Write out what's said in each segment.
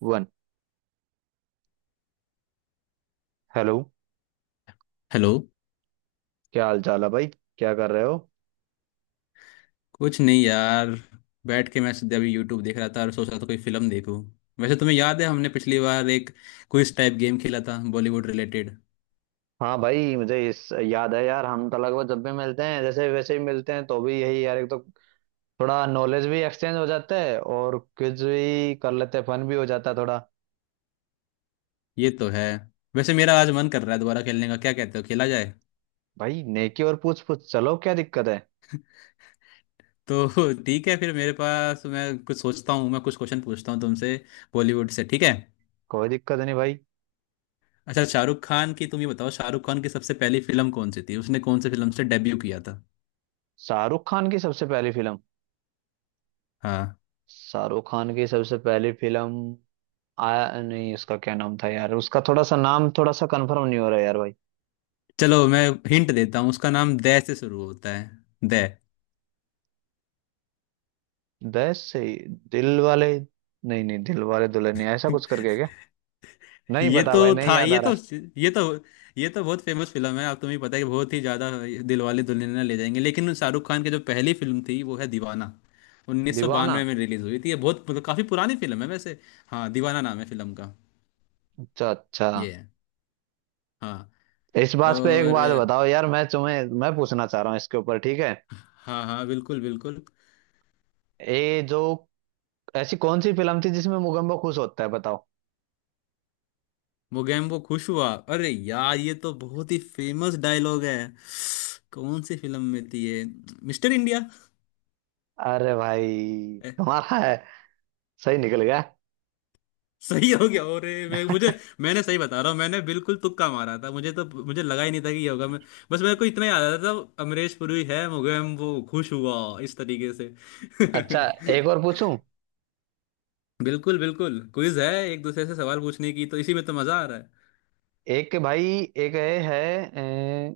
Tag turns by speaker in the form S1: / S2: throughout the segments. S1: One. Hello.
S2: Hello.
S1: क्या हाल चाल है भाई? क्या कर रहे हो?
S2: कुछ नहीं यार, बैठ के मैं सीधे अभी यूट्यूब देख रहा था और सोच रहा था कोई फिल्म देखूं। वैसे तुम्हें याद है हमने पिछली बार एक क्विज टाइप गेम खेला था, बॉलीवुड रिलेटेड?
S1: हाँ भाई, मुझे इस याद है यार। हम तो लगभग जब भी मिलते हैं जैसे वैसे ही मिलते हैं, तो भी यही यार, एक तो थोड़ा नॉलेज भी एक्सचेंज हो जाता है और क्विज भी कर लेते हैं, फन भी हो जाता है थोड़ा।
S2: ये तो है। वैसे मेरा आज मन कर रहा है दोबारा खेलने का, क्या कहते हो, खेला जाए?
S1: भाई नेकी और पूछ पूछ, चलो क्या दिक्कत है।
S2: तो ठीक है फिर। मेरे पास मैं कुछ सोचता हूँ, मैं कुछ क्वेश्चन पूछता हूँ तुमसे बॉलीवुड से, ठीक है?
S1: कोई दिक्कत नहीं भाई।
S2: अच्छा, शाहरुख खान की तुम ये बताओ, शाहरुख खान की सबसे पहली फिल्म कौन सी थी? उसने कौन से फिल्म से डेब्यू किया था?
S1: शाहरुख खान की सबसे पहली फिल्म।
S2: हाँ।
S1: शाहरुख खान की सबसे पहली फिल्म आया नहीं। उसका क्या नाम था यार? उसका थोड़ा सा नाम, थोड़ा सा कंफर्म नहीं हो रहा यार भाई।
S2: चलो मैं हिंट देता हूँ, उसका नाम दय से शुरू होता है। दय।
S1: दिल वाले, नहीं नहीं, दिल वाले दुल्हनिया ऐसा कुछ करके है क्या? नहीं
S2: ये
S1: पता भाई,
S2: तो
S1: नहीं
S2: था
S1: याद आ
S2: ये
S1: रहा।
S2: तो ये तो ये तो बहुत फेमस फिल्म है। आप तुम्हें पता है कि बहुत ही ज्यादा दिलवाले दुल्हनिया ले जाएंगे, लेकिन शाहरुख खान की जो पहली फिल्म थी वो है दीवाना।
S1: दीवाना।
S2: 1992 में रिलीज हुई थी। ये बहुत मतलब काफी पुरानी फिल्म है वैसे। हाँ, दीवाना नाम है फिल्म का।
S1: अच्छा अच्छा।
S2: ये है। हाँ।
S1: इस बात पे एक
S2: और।
S1: बात बताओ यार, मैं तुम्हें, मैं पूछना चाह रहा हूँ इसके ऊपर, ठीक है?
S2: हाँ हाँ, बिल्कुल बिल्कुल।
S1: ये जो ऐसी कौन सी फिल्म थी जिसमें मुगम्बो खुश होता है, बताओ।
S2: मोगैम्बो खुश हुआ। अरे यार, ये तो बहुत ही फेमस डायलॉग है। कौन सी फिल्म में थी ये? Mister India.
S1: अरे भाई तुम्हारा है, सही निकल गया।
S2: सही हो गया। और मैं मुझे मैंने सही बता रहा हूँ, मैंने बिल्कुल तुक्का मारा था। मुझे तो, मुझे लगा ही नहीं था कि ये होगा। मैं बस, मेरे को इतना याद आ रहा था अमरीश पुरी है। मुझे हम वो खुश हुआ इस तरीके से।
S1: अच्छा, एक और पूछूं।
S2: बिल्कुल बिल्कुल, क्विज है एक दूसरे से सवाल पूछने की, तो इसी में तो मजा आ रहा है।
S1: एक भाई, एक है, अ,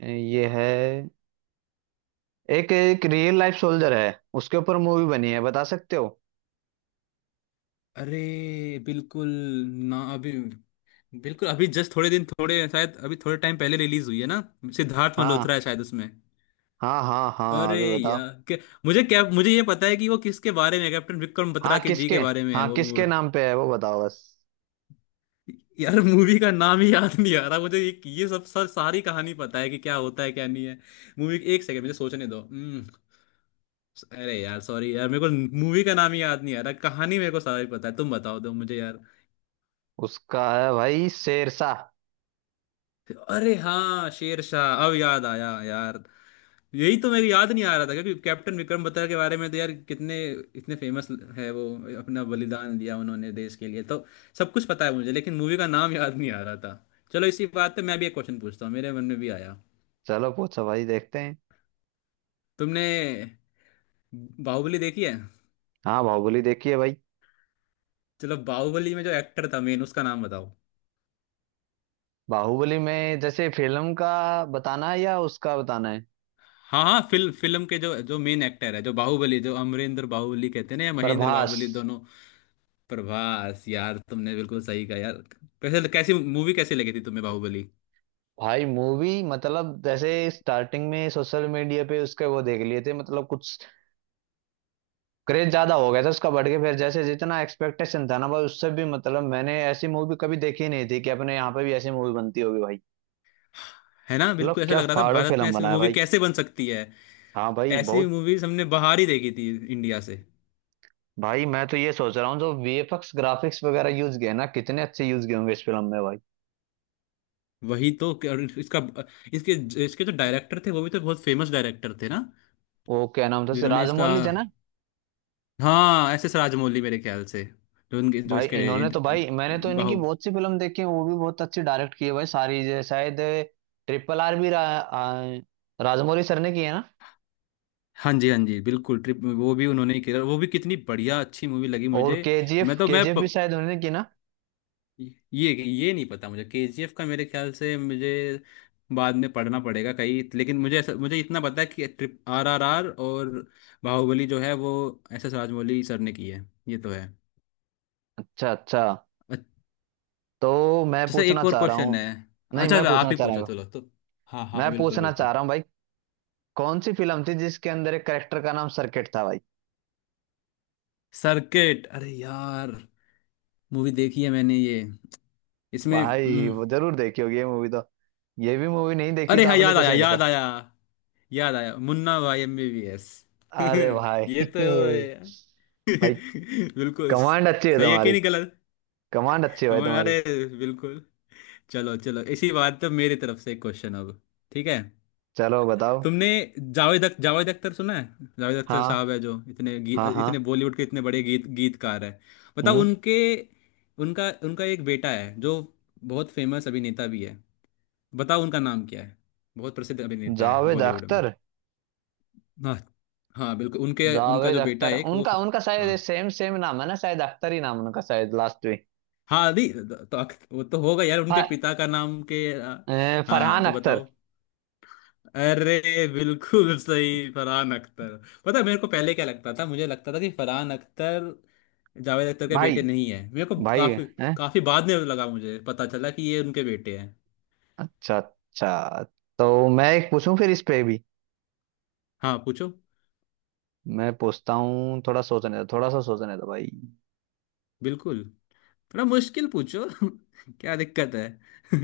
S1: ये है, एक एक रियल लाइफ सोल्जर है, उसके ऊपर मूवी बनी है, बता सकते हो?
S2: अरे बिल्कुल। ना अभी, बिल्कुल अभी जस्ट थोड़े दिन, थोड़े शायद अभी थोड़े टाइम पहले रिलीज हुई है ना। सिद्धार्थ
S1: हाँ
S2: मल्होत्रा है शायद उसमें।
S1: हाँ हाँ, हाँ
S2: अरे
S1: अभी बताओ।
S2: यार मुझे क्या, मुझे ये पता है कि वो किसके बारे में है, कैप्टन विक्रम
S1: हाँ
S2: बत्रा के जी
S1: किसके,
S2: के बारे में है
S1: हाँ
S2: वो मूवी।
S1: किसके नाम पे है वो, बताओ बस।
S2: यार, मूवी का नाम ही याद नहीं आ रहा मुझे। ये सब सर, सारी कहानी पता है कि क्या होता है क्या नहीं है। मूवी, एक सेकंड मुझे सोचने दो। हम्म। अरे यार सॉरी यार, मेरे को मूवी का नाम ही याद नहीं आ रहा। कहानी मेरे को सारी पता है, तुम बताओ दो मुझे यार।
S1: उसका है भाई, शेरशाह।
S2: अरे हाँ, शेर शाह, अब याद आया यार। यही तो मेरे याद नहीं आ रहा था, क्योंकि कैप्टन विक्रम बत्रा के बारे में तो यार कितने इतने फेमस है वो। अपना बलिदान दिया उन्होंने देश के लिए, तो सब कुछ पता है मुझे, लेकिन मूवी का नाम याद नहीं आ रहा था। चलो इसी बात पे मैं भी एक क्वेश्चन पूछता हूँ, मेरे मन में भी आया।
S1: चलो पूछो भाई, देखते हैं।
S2: तुमने बाहुबली देखी है?
S1: हाँ बाहुबली देखी है भाई।
S2: चलो, बाहुबली में जो एक्टर था मेन, उसका नाम बताओ।
S1: बाहुबली में जैसे फिल्म का बताना है या उसका बताना है?
S2: हाँ हाँ, फिल्म फिल्म के जो जो मेन एक्टर है, जो बाहुबली, जो अमरेंद्र बाहुबली कहते हैं ना, या महेंद्र
S1: प्रभास।
S2: बाहुबली, दोनों। प्रभास। यार तुमने बिल्कुल सही कहा यार। कैसे, कैसी मूवी कैसी लगी थी तुम्हें बाहुबली?
S1: भाई मूवी मतलब जैसे, स्टार्टिंग में सोशल मीडिया पे उसके वो देख लिए थे, मतलब कुछ क्रेज ज्यादा हो गया था उसका, बढ़ के फिर जैसे जितना एक्सपेक्टेशन था ना भाई उससे भी, मतलब मैंने ऐसी मूवी कभी देखी नहीं थी कि अपने यहाँ पे भी ऐसी मूवी बनती होगी भाई।
S2: है ना, बिल्कुल
S1: मतलब
S2: ऐसा
S1: क्या
S2: लग रहा था
S1: फाड़ो
S2: भारत में
S1: फिल्म
S2: ऐसी
S1: बनाया
S2: मूवी
S1: भाई।
S2: कैसे बन सकती है।
S1: हाँ भाई
S2: ऐसी
S1: बहुत।
S2: मूवीज हमने बाहर ही देखी थी, इंडिया से।
S1: भाई मैं तो ये सोच रहा हूँ जो वीएफएक्स ग्राफिक्स वगैरह यूज किए ना, कितने अच्छे यूज किए होंगे इस फिल्म में भाई।
S2: वही तो। और इसका, इसके, इसके जो डायरेक्टर थे वो भी तो बहुत फेमस डायरेक्टर थे ना,
S1: वो क्या नाम था, से
S2: जिन्होंने इसका,
S1: राजमौली थे ना?
S2: हाँ एस एस राजमौली मेरे ख्याल से। जो उनके, जो
S1: भाई
S2: इसके,
S1: इन्होंने तो, भाई मैंने तो इन्हीं की
S2: बाहु।
S1: बहुत सी फिल्म देखी है, वो भी बहुत अच्छी डायरेक्ट की है भाई सारी। शायद ट्रिपल आर भी राजमौली सर ने की है ना?
S2: हाँ जी, हाँ जी, बिल्कुल। ट्रिप, वो भी उन्होंने ही किया, वो भी कितनी बढ़िया, अच्छी मूवी लगी
S1: और
S2: मुझे। मैं
S1: केजीएफ,
S2: तो मैं
S1: केजीएफ भी
S2: प,
S1: शायद उन्होंने की ना।
S2: ये नहीं पता मुझे केजीएफ का। मेरे ख्याल से मुझे बाद में पढ़ना पड़ेगा कहीं, लेकिन मुझे ऐसा मुझे इतना पता है कि ट्रिप, आरआरआर और बाहुबली जो है वो एस एस राजमौली सर ने की है। ये तो है।
S1: अच्छा अच्छा।
S2: अच्छा।
S1: तो मैं
S2: सर, एक
S1: पूछना
S2: और
S1: चाह रहा
S2: क्वेश्चन
S1: हूँ।
S2: है।
S1: नहीं,
S2: अच्छा,
S1: मैं
S2: आप
S1: पूछना
S2: ही
S1: चाह रहा
S2: पूछो
S1: हूँ।
S2: चलो तो। हाँ हाँ
S1: मैं
S2: हाँ, बिल्कुल
S1: पूछना चाह
S2: बिल्कुल।
S1: रहा हूँ भाई, कौन सी फिल्म थी जिसके अंदर एक करेक्टर का नाम सर्किट था भाई?
S2: सर्किट, अरे यार, मूवी देखी है मैंने ये। इसमें,
S1: भाई वो जरूर देखी होगी ये मूवी तो। ये भी मूवी नहीं देखी
S2: अरे
S1: तो
S2: हाँ,
S1: आपने
S2: याद
S1: कुछ
S2: आया,
S1: नहीं देखा।
S2: याद आया, याद आया, मुन्ना भाई एमबीबीएस।
S1: अरे भाई
S2: ये तो
S1: भाई
S2: बिल्कुल
S1: कमांड अच्छी है
S2: सही है कि
S1: तुम्हारी,
S2: नहीं, गलत?
S1: कमांड अच्छी है भाई
S2: कमल, अरे
S1: तुम्हारी।
S2: बिल्कुल। चलो चलो, इसी बात तो मेरी तरफ से एक क्वेश्चन अब, ठीक है?
S1: चलो बताओ।
S2: तुमने जावेद अख्तर सुना है? जावेद अख्तर
S1: हाँ
S2: साहब है जो इतने
S1: हाँ हाँ।
S2: इतने बॉलीवुड के इतने बड़े गीत गीतकार है। बताओ
S1: हम्म।
S2: उनके, उनका उनका एक बेटा है जो बहुत फेमस अभिनेता भी है, बताओ उनका नाम क्या है। बहुत प्रसिद्ध अभिनेता है
S1: जावेद
S2: बॉलीवुड में।
S1: अख्तर।
S2: हाँ हाँ बिल्कुल, उनके उनका
S1: जावेद
S2: जो बेटा है
S1: अख्तर
S2: एक वो
S1: उनका, उनका शायद
S2: हाँ।
S1: सेम सेम नाम है ना, शायद अख्तर ही नाम है उनका शायद लास्ट में।
S2: हाँ दी तो वो तो होगा यार, उनके
S1: फ-
S2: पिता का नाम हाँ
S1: फरहान
S2: तो
S1: अख्तर।
S2: बताओ। अरे बिल्कुल सही, फरहान अख्तर। पता है मेरे को पहले क्या लगता था, मुझे लगता था कि फरहान अख्तर जावेद अख्तर के
S1: भाई,
S2: बेटे नहीं है। मेरे को
S1: भाई,
S2: काफी,
S1: हैं।
S2: काफी बाद में लगा मुझे पता चला कि ये उनके बेटे हैं।
S1: अच्छा अच्छा। तो मैं एक पूछूं फिर इस पे भी।
S2: हाँ पूछो।
S1: मैं पूछता हूँ, थोड़ा सोचने दो, थोड़ा सा सोचने दो भाई।
S2: बिल्कुल, थोड़ा मुश्किल पूछो क्या दिक्कत है।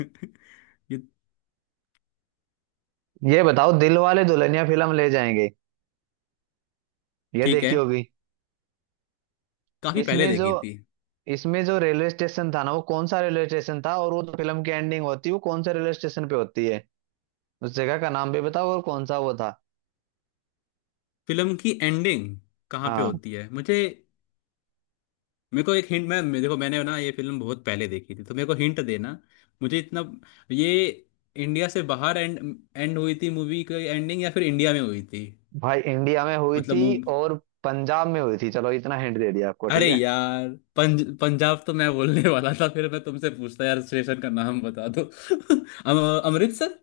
S2: ये।
S1: ये बताओ दिल वाले दुल्हनिया फिल्म ले जाएंगे, ये
S2: ठीक है,
S1: देखी होगी।
S2: काफी पहले
S1: इसमें जो,
S2: देखी थी।
S1: इसमें जो रेलवे स्टेशन था ना, वो कौन सा रेलवे स्टेशन था? और वो जो फिल्म की एंडिंग होती है वो कौन से रेलवे स्टेशन पे होती है? उस जगह का नाम भी बताओ और कौन सा वो था।
S2: फिल्म की एंडिंग कहाँ पे
S1: हाँ
S2: होती है मुझे? मेरे को एक हिंट, देखो, मैंने ना ये फिल्म बहुत पहले देखी थी, तो मेरे को हिंट देना। मुझे इतना ये, इंडिया से बाहर एंड एंड हुई थी मूवी की एंडिंग, या फिर इंडिया में हुई थी?
S1: भाई इंडिया में हुई
S2: मतलब
S1: थी,
S2: मूव।
S1: और पंजाब में हुई थी। चलो इतना हिंट दे दिया आपको,
S2: अरे
S1: ठीक है?
S2: यार पंजाब तो मैं बोलने वाला था, फिर मैं तुमसे पूछता यार, स्टेशन का नाम बता दो। अमृतसर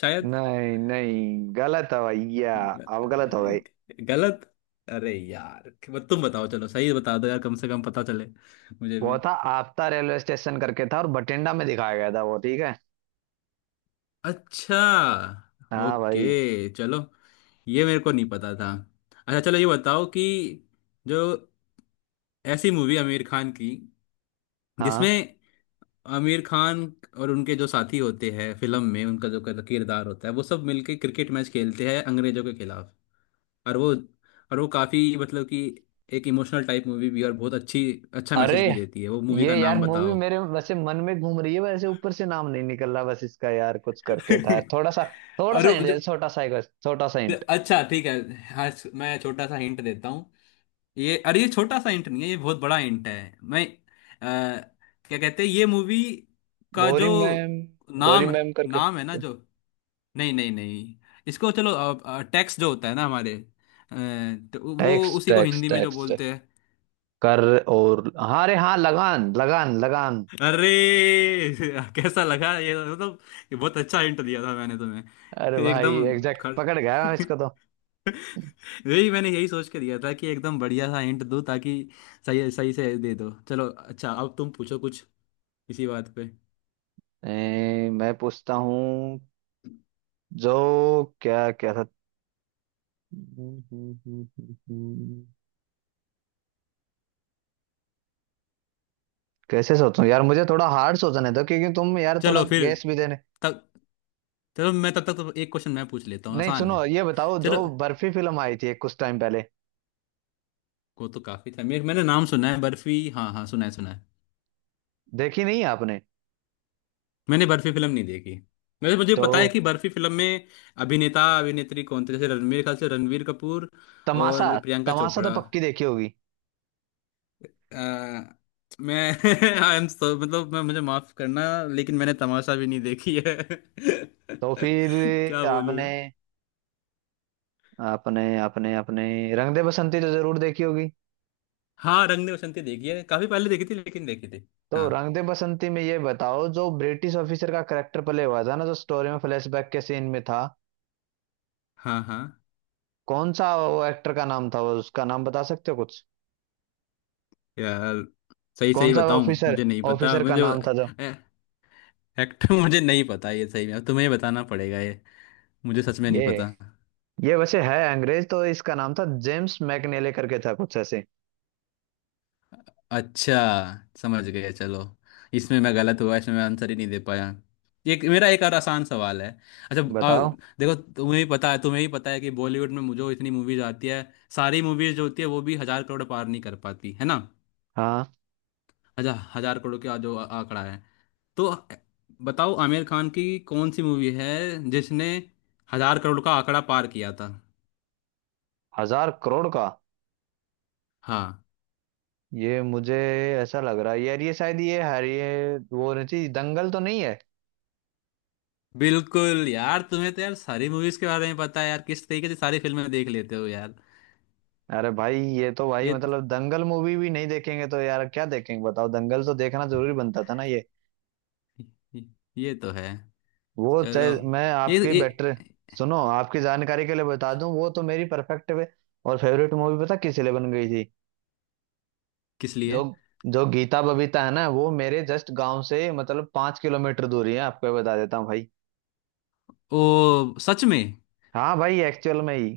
S2: शायद।
S1: नहीं नहीं, गलत है भैया, अब गलत हो गई।
S2: गलत? अरे यार बस तुम बताओ, चलो सही बता दो यार, कम से कम पता चले मुझे भी।
S1: वो था आपता रेलवे स्टेशन करके, था और बठिंडा में दिखाया गया था वो, ठीक है?
S2: अच्छा,
S1: हाँ भाई।
S2: ओके, चलो। ये मेरे को नहीं पता था। अच्छा, चलो ये बताओ कि जो, ऐसी मूवी आमिर खान की
S1: हाँ
S2: जिसमें आमिर खान और उनके जो साथी होते हैं फिल्म में, उनका जो किरदार होता है, वो सब मिलके क्रिकेट मैच खेलते हैं अंग्रेजों के खिलाफ, और वो, और वो काफ़ी मतलब कि एक इमोशनल टाइप मूवी भी है और बहुत अच्छी, अच्छा
S1: अरे,
S2: मैसेज भी देती है, वो मूवी
S1: ये
S2: का
S1: यार
S2: नाम
S1: मूवी
S2: बताओ।
S1: मेरे वैसे मन में घूम रही है, वैसे ऊपर से नाम नहीं निकल रहा बस इसका, यार कुछ करके था यार थोड़ा सा। थोड़ा
S2: और
S1: सा
S2: वो
S1: हिंट दे,
S2: जो,
S1: छोटा सा एक बस, छोटा सा हिंट।
S2: अच्छा ठीक है। हाँ मैं छोटा सा हिंट देता हूँ। ये, अरे ये छोटा सा हिंट नहीं है, ये बहुत बड़ा हिंट है। मैं क्या कहते हैं ये मूवी का जो
S1: गौरी मैम, गौरी
S2: नाम,
S1: मैम करके।
S2: नाम है ना जो, नहीं नहीं नहीं, इसको चलो, टैक्स जो होता है ना हमारे, अ, तो वो
S1: टैक्स
S2: उसी को
S1: टैक्स
S2: हिंदी में जो
S1: टैक्स टैक्स
S2: बोलते हैं।
S1: कर, और हाँ अरे हाँ, लगान लगान लगान।
S2: अरे कैसा लगा ये, मतलब ये बहुत अच्छा हिंट दिया था मैंने
S1: अरे
S2: तुम्हें,
S1: भाई
S2: एकदम
S1: एग्जैक्ट
S2: खड़।
S1: पकड़ गया मैं इसको तो।
S2: यही मैंने, यही सोच के दिया था कि एकदम बढ़िया सा हिंट दूं ताकि सही सही से दे दो। चलो अच्छा, अब तुम पूछो कुछ इसी बात पे।
S1: मैं पूछता हूँ जो, क्या क्या था? कैसे सोचूं यार, मुझे थोड़ा हार्ड सोचने दो, क्योंकि तुम यार थोड़ा
S2: चलो फिर
S1: गैस भी देने
S2: तब, चलो मैं तब तक तो एक क्वेश्चन मैं पूछ लेता हूँ
S1: नहीं।
S2: आसान
S1: सुनो
S2: है।
S1: ये बताओ, जो
S2: चलो,
S1: बर्फी फिल्म आई थी कुछ टाइम पहले,
S2: वो तो काफी था मेरे, मैंने नाम सुना है बर्फी, हाँ हाँ सुना है सुना है।
S1: देखी नहीं है आपने?
S2: मैंने बर्फी फिल्म नहीं देखी। वैसे मुझे
S1: तो
S2: पता है कि बर्फी फिल्म में अभिनेता अभिनेत्री कौन थे, जैसे रणवीर ख्याल से, रणवीर कपूर
S1: तमाशा,
S2: और प्रियंका
S1: तमाशा तो
S2: चोपड़ा।
S1: पक्की देखी होगी।
S2: अ, मैं आई एम सो, मतलब मैं, मुझे माफ करना, लेकिन मैंने तमाशा भी नहीं देखी है।
S1: तो
S2: क्या
S1: फिर
S2: बोलूं
S1: आपने,
S2: मैं।
S1: आपने अपने, रंग दे बसंती तो जरूर देखी होगी।
S2: हाँ, रंग दे बसंती देखी है, काफी पहले देखी थी, लेकिन देखी थी।
S1: तो
S2: हाँ
S1: रंग दे बसंती में ये बताओ, जो ब्रिटिश ऑफिसर का करेक्टर प्ले हुआ था ना, जो स्टोरी में फ्लैशबैक के सीन में था,
S2: हाँ हाँ।
S1: कौन सा वो एक्टर का नाम था वो, उसका नाम बता सकते हो कुछ?
S2: यार, सही
S1: कौन
S2: सही
S1: सा
S2: बताऊं
S1: ऑफिसर,
S2: मुझे नहीं पता
S1: ऑफिसर का
S2: मुझे।
S1: नाम था जो
S2: फैक्ट मुझे नहीं पता ये, सही में अब तुम्हें बताना पड़ेगा ये, मुझे सच में नहीं
S1: ये
S2: पता।
S1: ये वैसे है अंग्रेज, तो इसका नाम था जेम्स मैकनेले करके था कुछ ऐसे।
S2: अच्छा, समझ गए, चलो। इसमें मैं गलत हुआ, इसमें मैं आंसर ही नहीं दे पाया। एक मेरा एक और आसान सवाल है। अच्छा
S1: बताओ।
S2: देखो, तुम्हें भी पता है, तुम्हें भी पता है कि बॉलीवुड में मुझे इतनी मूवीज आती है, सारी मूवीज जो होती है वो भी 1,000 करोड़ पार नहीं कर पाती है ना।
S1: हाँ
S2: अच्छा, 1,000 करोड़ का जो आंकड़ा है, तो बताओ आमिर खान की कौन सी मूवी है जिसने 1,000 करोड़ का आंकड़ा पार किया था।
S1: 1000 करोड़ का,
S2: हाँ।
S1: ये मुझे ऐसा लग रहा है यार, ये शायद ये हर ये वो होनी चाहिए, दंगल तो नहीं है?
S2: बिल्कुल यार, तुम्हें तो यार सारी मूवीज के बारे में पता है यार, किस तरीके से सारी फिल्में देख लेते हो यार।
S1: अरे भाई ये तो भाई,
S2: ये
S1: मतलब दंगल मूवी भी नहीं देखेंगे तो यार क्या देखेंगे, बताओ। दंगल तो देखना जरूरी बनता था ना ये।
S2: ये तो है।
S1: वो चाहे,
S2: चलो,
S1: मैं आपकी
S2: ये
S1: बेटर, सुनो आपकी जानकारी के लिए बता दूं, वो तो मेरी परफेक्ट और फेवरेट मूवी पता किस लिए बन गई थी?
S2: किस
S1: जो,
S2: लिए?
S1: जो गीता बबीता है ना, वो मेरे जस्ट गांव से मतलब 5 किलोमीटर दूरी है, आपको ये बता देता हूँ भाई।
S2: ओ, सच में?
S1: हाँ भाई एक्चुअल में ही,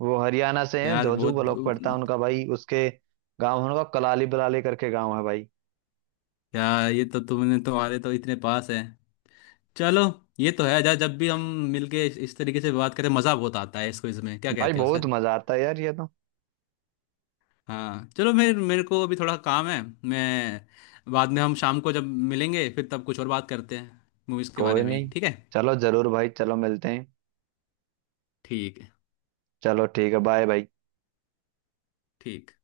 S1: वो हरियाणा से हैं,
S2: यार
S1: जोजू
S2: बहुत।
S1: ब्लॉक पड़ता है उनका भाई, उसके गांव है उनका कलाली बलाली करके गांव है भाई।
S2: यार ये तो, तुमने तुम्हारे तो इतने पास है। चलो, ये तो है। जा, जब भी हम मिलके इस तरीके से बात करें मज़ा बहुत आता है, इसको इसमें क्या
S1: भाई
S2: कहते हो
S1: बहुत
S2: सर।
S1: मजा आता है यार ये तो।
S2: हाँ, चलो, मेरे मेरे को अभी थोड़ा काम है। मैं बाद में, हम शाम को जब मिलेंगे फिर तब कुछ और बात करते हैं मूवीज़ के
S1: कोई
S2: बारे में ही,
S1: नहीं,
S2: ठीक है?
S1: चलो जरूर भाई, चलो मिलते हैं।
S2: ठीक है।
S1: चलो ठीक है, बाय भाई।
S2: ठीक।